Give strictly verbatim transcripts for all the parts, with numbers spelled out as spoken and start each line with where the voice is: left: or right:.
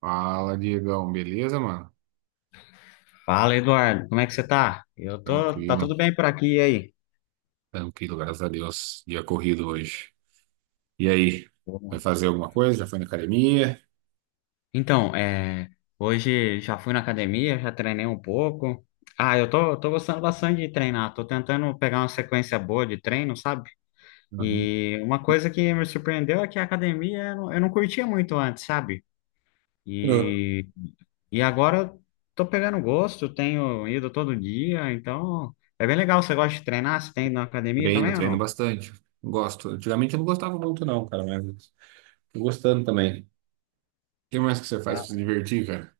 right: Fala, Diegão, beleza, mano?
left: Fala, Eduardo, como é que você tá? Eu tô, tá
right: Tranquilo,
left: tudo bem por aqui, e aí?
right: tranquilo, graças a Deus. Dia corrido hoje. E aí, vai
left: Bom.
right: fazer alguma coisa? Já foi na academia?
left: Então, é, hoje já fui na academia, já treinei um pouco. Ah, eu tô, tô gostando bastante de treinar, tô tentando pegar uma sequência boa de treino, sabe?
right: Uhum.
left: E uma coisa que me surpreendeu é que a academia eu não, eu não curtia muito antes, sabe?
right: Ah.
left: E, e agora eu tô pegando gosto, tenho ido todo dia, então é bem legal. Você gosta de treinar? Você tem ido na academia
right: Treino,
left: também ou
right: treino
left: não?
right: bastante. Gosto. Antigamente eu não gostava muito, não, cara, mas tô gostando também. O que mais que você faz pra se divertir, cara?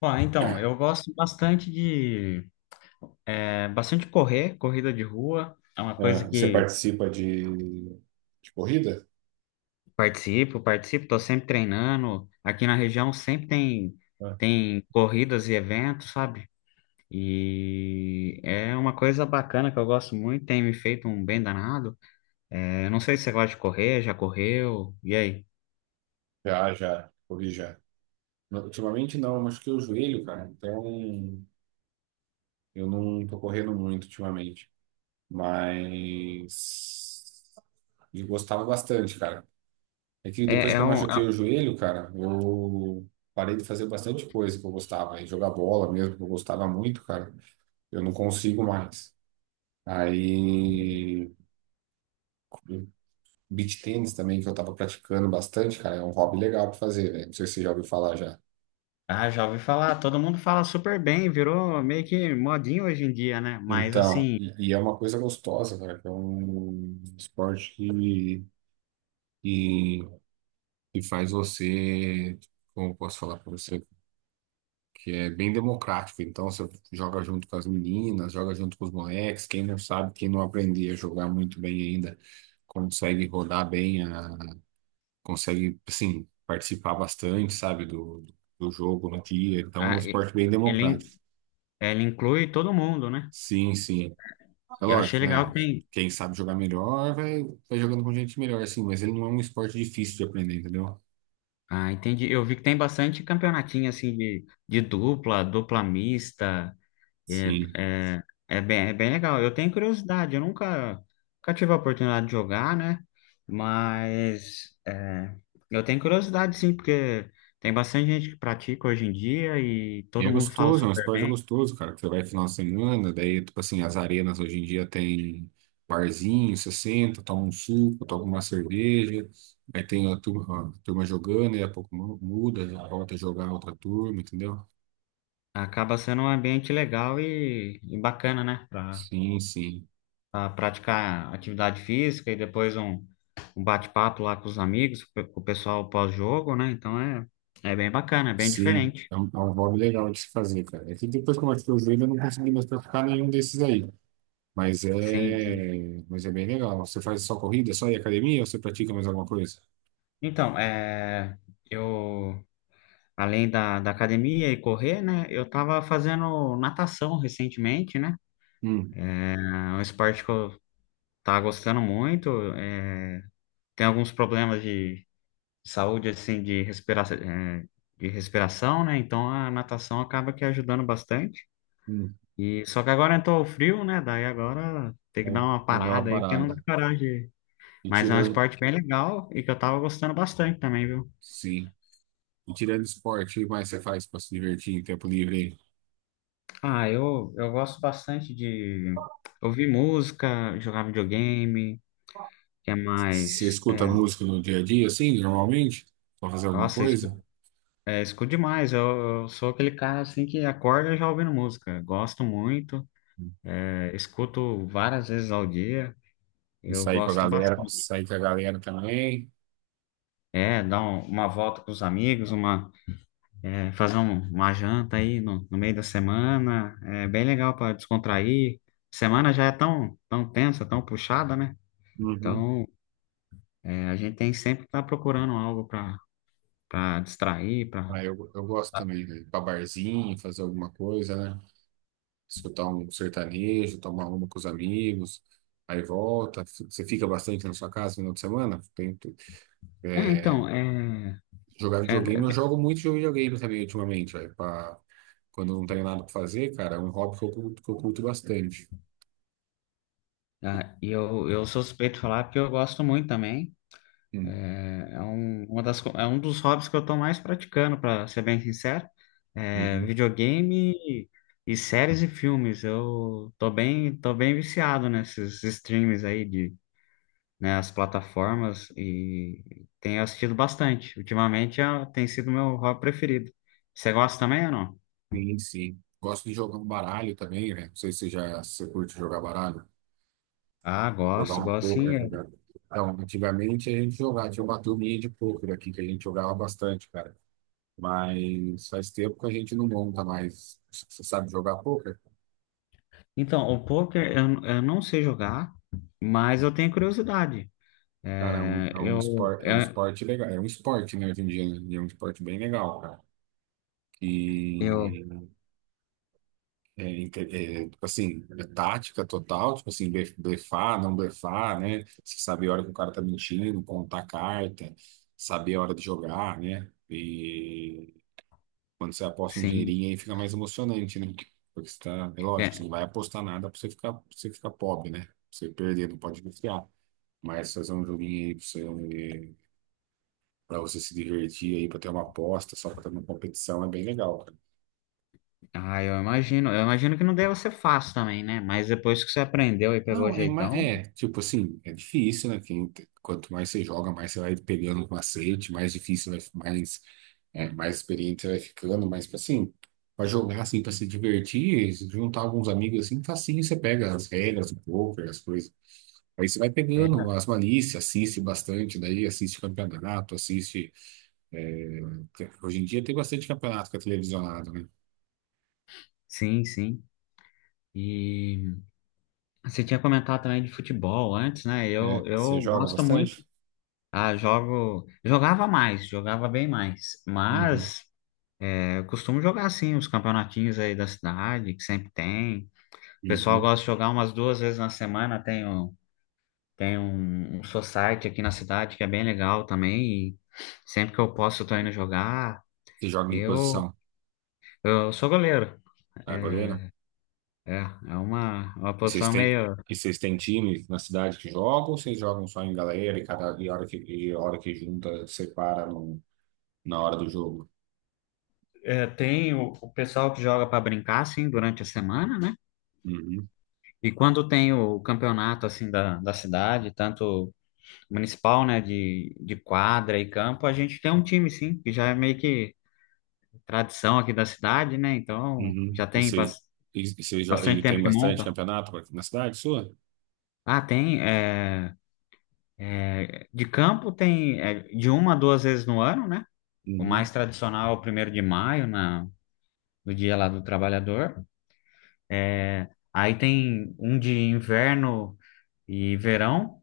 left: Ó, então, eu gosto bastante de é, bastante correr, corrida de rua. É uma
right: Ah,
left: coisa
right: e você
left: que
right: participa de, de corrida?
left: participo, participo, tô sempre treinando. Aqui na região sempre tem
right: Ah.
left: tem corridas e eventos, sabe? E é uma coisa bacana que eu gosto muito, tem me feito um bem danado. É, não sei se você gosta de correr, já correu, e aí?
right: Já, já, corri já. Ultimamente não, eu machuquei o joelho, cara. Então, eu não tô correndo muito ultimamente, mas eu gostava bastante, cara. É que
left: É,
right: depois que
left: é
right: eu
left: um,
right: machuquei
left: é-
right: o joelho, cara, eu parei de fazer bastante coisa que eu gostava, e jogar bola mesmo, que eu gostava muito, cara. Eu não consigo mais. Aí, beach tennis também, que eu tava praticando bastante, cara, é um hobby legal pra fazer, velho. Não sei se você já ouviu falar já.
left: ah, já ouvi falar, todo mundo fala super bem, virou meio que modinho hoje em dia, né? Mas
right: Então,
left: assim,
right: e, e é uma coisa gostosa, cara, que é um esporte que, que que faz você, como eu posso falar para você, que é bem democrático. Então você joga junto com as meninas, joga junto com os moleques. Quem não sabe, quem não aprende a jogar muito bem ainda, consegue rodar bem, a- consegue, assim, participar bastante, sabe, do, do jogo no dia. Então é um
left: a-
right: esporte bem
left: ele,
right: democrático.
left: ela inclui todo mundo, né?
right: Sim, sim. É
left: Eu achei
right: lógico,
left: legal
right: né?
left: que tem.
right: Quem sabe jogar melhor vai, vai jogando com gente melhor, assim, mas ele não é um esporte difícil de aprender, entendeu?
left: Ah, entendi. Eu vi que tem bastante campeonatinho assim de, de dupla, dupla mista. É,
right: Sim.
left: é, é bem, é bem legal. Eu tenho curiosidade, eu nunca, nunca tive a oportunidade de jogar, né? Mas é, eu tenho curiosidade, sim, porque tem bastante gente que pratica hoje em dia e
right: E é
left: todo mundo fala
right: gostoso, é um
left: super
right: esporte
left: bem.
right: gostoso, cara, que você vai final de semana, daí, tipo assim, as arenas hoje em dia tem barzinho, você senta, toma um suco, toma uma cerveja, aí tem a turma, a turma jogando, e a pouco mu- muda, já volta a jogar outra turma, entendeu?
left: Acaba sendo um ambiente legal e, e bacana, né?
right: Sim, sim,
left: A praticar atividade física e depois um, um bate-papo lá com os amigos, com o pessoal pós-jogo, né? Então é, é bem bacana, é bem
right: sim,
left: diferente.
right: é um, é um hobby legal de se fazer, cara. É que depois que eu machuquei o joelho, eu não consegui mais praticar nenhum desses aí, mas
left: Sim, sim.
right: é, mas é bem legal. Você faz só corrida, só ir à academia, ou você pratica mais alguma coisa?
left: Então, é, eu, além da, da academia e correr, né? Eu tava fazendo natação recentemente, né?
right: Hum,
left: É um esporte que eu tava gostando muito. é, tem alguns problemas de saúde, assim, de respiração, de respiração, né? Então a natação acaba que ajudando bastante.
right: hum,
left: E só que agora entrou o frio, né? Daí agora tem que dar
right: eu,
left: uma
right: eu uma
left: parada aí, porque não dá
right: parada.
left: coragem.
right: E
left: Mas é um
right: tirando,
left: esporte bem legal e que eu tava gostando bastante também, viu?
right: sim. E tirando esporte, o que mais você faz para se divertir em tempo livre? Aí
left: Ah, eu, eu gosto bastante de ouvir música, jogar videogame, que é
right: você
left: mais.
right: escuta
left: É,
right: música no dia a dia, assim, normalmente? Pra fazer alguma
left: nossa,
right: coisa?
left: escu- é, escuto demais. Eu, eu sou aquele cara assim que acorda já ouvindo música. Gosto muito, é, escuto várias vezes ao dia.
right: E
left: Eu
right: sair com a
left: gosto
right: galera,
left: bastante.
right: sair com a galera também.
left: É, dar um- uma volta com os amigos, uma É, fazer um- uma janta aí no, no meio da semana é bem legal para descontrair. Semana já é tão, tão tensa, tão puxada, né?
right: Uhum.
left: Então, é, a gente tem que sempre estar procurando algo para para distrair, para.
right: Ah, eu, eu gosto também, né? Ir pra barzinho, fazer alguma coisa, né? Escutar um sertanejo, tomar uma com os amigos, aí volta. Você fica bastante na sua casa no final de semana?
left: É,
right: Tem,
left: então, é,
right: jogar
left: é,
right: videogame, eu
left: é-
right: jogo muito jogo de videogame também ultimamente, velho. pra- Quando eu não tenho nada pra fazer, cara, é um hobby que eu, curto- que eu curto bastante.
left: ah, e eu, eu sou suspeito de falar porque eu gosto muito também.
right: Hum,
left: É é um, uma das, co- é um dos hobbies que eu estou mais praticando, para ser bem sincero. É
right: uhum.
left: videogame e, e séries e filmes. Eu tô bem, tô bem viciado nesses streams aí de, né, as plataformas e tenho assistido bastante. Ultimamente é- tem sido meu hobby preferido. Você gosta também ou não?
right: Sim, sim. Gosto de jogar um baralho também, né? Não sei se você já se você curte jogar baralho.
left: Ah,
right: Jogar
left: gosto,
right: um
left: gosto sim.
right: poker, né,
left: É.
right: cara? Então, antigamente a gente jogava, tinha uma turminha de poker aqui que a gente jogava bastante, cara. Mas faz tempo que a gente não monta mais. Você sabe jogar poker?
left: Então, o poker eu, eu não sei jogar, mas eu tenho curiosidade.
right: Cara, é um,
left: É,
right: é um
left: eu,
right: esporte, é um
left: eu,
right: esporte legal. É um esporte, né, hoje em dia, né? E é um esporte bem legal, cara. E
left: eu,
right: é, inte- é, tipo assim, é tática total, tipo assim, blef- blefar, não blefar, né? Você saber a hora que o cara tá mentindo, contar a carta, saber a hora de jogar, né? E quando você aposta um
left: sim.
right: dinheirinho aí fica mais emocionante, né? Porque você tá, é lógico, você não vai apostar nada pra você ficar, pra você ficar pobre, né? Pra você perder, não pode confiar. Mas fazer um joguinho aí pra você, pra você se divertir aí, pra ter uma aposta, só pra ter uma competição é bem legal.
left: Ah, eu imagino. Eu imagino que não deva ser fácil também, né? Mas depois que você aprendeu e pegou o
right: Não, é, ma-
left: jeitão,
right: é, tipo assim, é difícil, né? Quem, quanto mais você joga, mais você vai pegando o macete, mais difícil, vai- mais, é, mais experiente você vai ficando, mas, tipo assim, pra jogar, assim, pra se divertir, se juntar alguns amigos, assim, facinho, você pega as regras do poker, as coisas. Aí você vai
left: é.
right: pegando as malícias, assiste bastante, daí assiste campeonato, assiste. É, hoje em dia tem bastante campeonato que é televisionado, né?
left: Sim, sim. E você tinha comentado também de futebol antes, né? Eu,
right: É, você
left: eu
right: joga
left: gosto muito.
right: bastante?
left: Ah, jogo. Jogava mais, jogava bem mais.
right: Uhum,
left: Mas é, eu costumo jogar sim, os campeonatinhos aí da cidade, que sempre tem. O pessoal
right: uhum.
left: gosta de jogar umas duas vezes na semana. Tem, um- tem um, um society aqui na cidade que é bem legal também. E sempre que eu posso, eu tô indo jogar.
right: Você joga em que
left: Eu.
right: posição?
left: Eu sou goleiro. É,
right: Ah, goleira.
left: é é uma, uma
right: E vocês
left: posição
right: têm,
left: meio.
right: e vocês têm time na cidade que jogam ou vocês jogam só em galera e cada e hora que, e hora que junta, separa no, na hora do jogo?
left: é, tem o, o pessoal que joga para brincar, assim, durante a semana, né?
right: Uhum,
left: E quando tem o campeonato, assim, da, da cidade, tanto municipal, né, de, de quadra e campo, a gente tem um time, sim, que já é meio que tradição aqui da cidade, né? Então,
right: uhum.
left: já
right: E
left: tem
right: vocês,
left: bas-
right: e, e vocês jo-
left: bastante
right: e tem
left: tempo que
right: bastante
left: monta.
right: campeonato na cidade sua?
left: Ah, tem. é, de campo tem é, de uma a duas vezes no ano, né? O
right: Uhum,
left: mais tradicional é o primeiro de maio, na, no dia lá do trabalhador. Aí tem um de inverno e verão,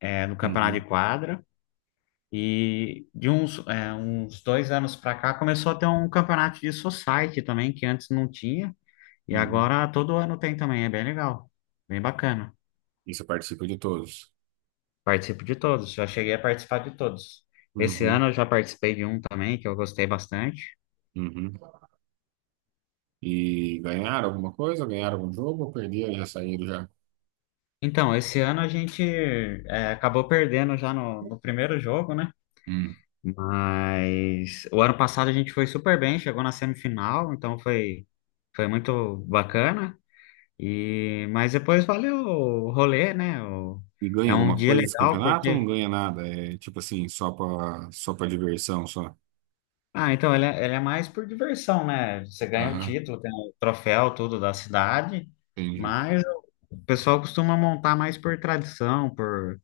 left: é, no campeonato
right: uhum,
left: de quadra. E de uns, é, uns dois anos para cá começou a ter um campeonato de society também, que antes não tinha. E
right: uhum.
left: agora todo ano tem também, é bem legal, bem bacana.
right: E você participa de todos?
left: Participo de todos, já cheguei a participar de todos. Esse
right: Uhum,
left: ano eu já participei de um também, que eu gostei bastante.
right: uhum. E ganharam alguma coisa? Ganharam algum jogo ou perderam e já saíram já?
left: Então, esse ano a gente é, acabou perdendo já no, no primeiro jogo, né?
right: Hum.
left: Mas o ano passado a gente foi super bem, chegou na semifinal, então foi, foi muito bacana. E, mas depois valeu o rolê, né? O-
right: E ganha
left: é um
right: alguma
left: dia
right: coisa desse
left: legal
right: campeonato ou não
left: porque.
right: ganha nada? É tipo assim, só pra, só pra diversão, só?
left: Ah, então ele é, ele é mais por diversão, né? Você ganha o
right: Aham,
left: título, tem o troféu, tudo da cidade,
right: entendi.
left: mas o pessoal costuma montar mais por tradição, por,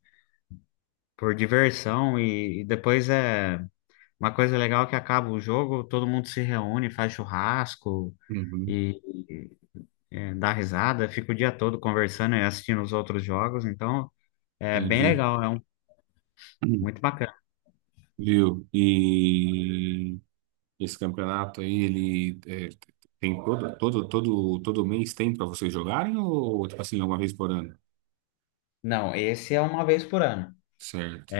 left: por diversão, e, e depois é uma coisa legal que acaba o jogo, todo mundo se reúne, faz churrasco.
right: Uhum,
left: E, é, dar risada, fico o dia todo conversando e assistindo os outros jogos, então é bem
right: entendi.
left: legal, é um,
right: Hum.
left: muito bacana.
right: Viu? E esse campeonato aí, ele é, tem todo, todo, todo, todo mês tem para vocês jogarem ou, tipo assim, uma vez por ano?
left: Não, esse é uma vez por ano.
right: Certo.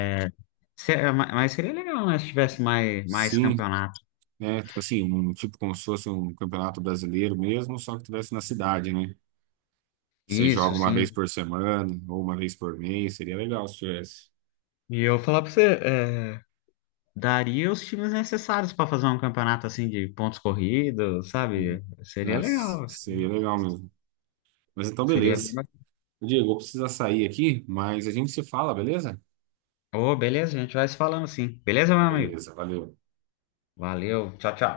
left: Se- é, ma- Mas seria legal, né, se tivesse mais, mais
right: Sim,
left: campeonato.
right: né? Tipo assim, um, tipo como se fosse um campeonato brasileiro mesmo, só que tivesse na cidade, né? Você
left: Isso,
right: joga uma vez
left: sim.
right: por semana ou uma vez por mês, seria legal se tivesse.
left: E eu falar pra você, é, daria os times necessários para fazer um campeonato assim de pontos corridos,
right: Hum.
left: sabe? Seria
right: Nossa,
left: legal. Seria
right: seria legal mesmo. Mas então,
left: seria bem
right: beleza.
left: bacana.
right: Diego, eu vou precisar sair aqui, mas a gente se fala, beleza?
left: Ô, beleza, a gente vai se falando sim. Beleza, meu amigo?
right: Beleza, valeu.
left: Valeu, tchau, tchau.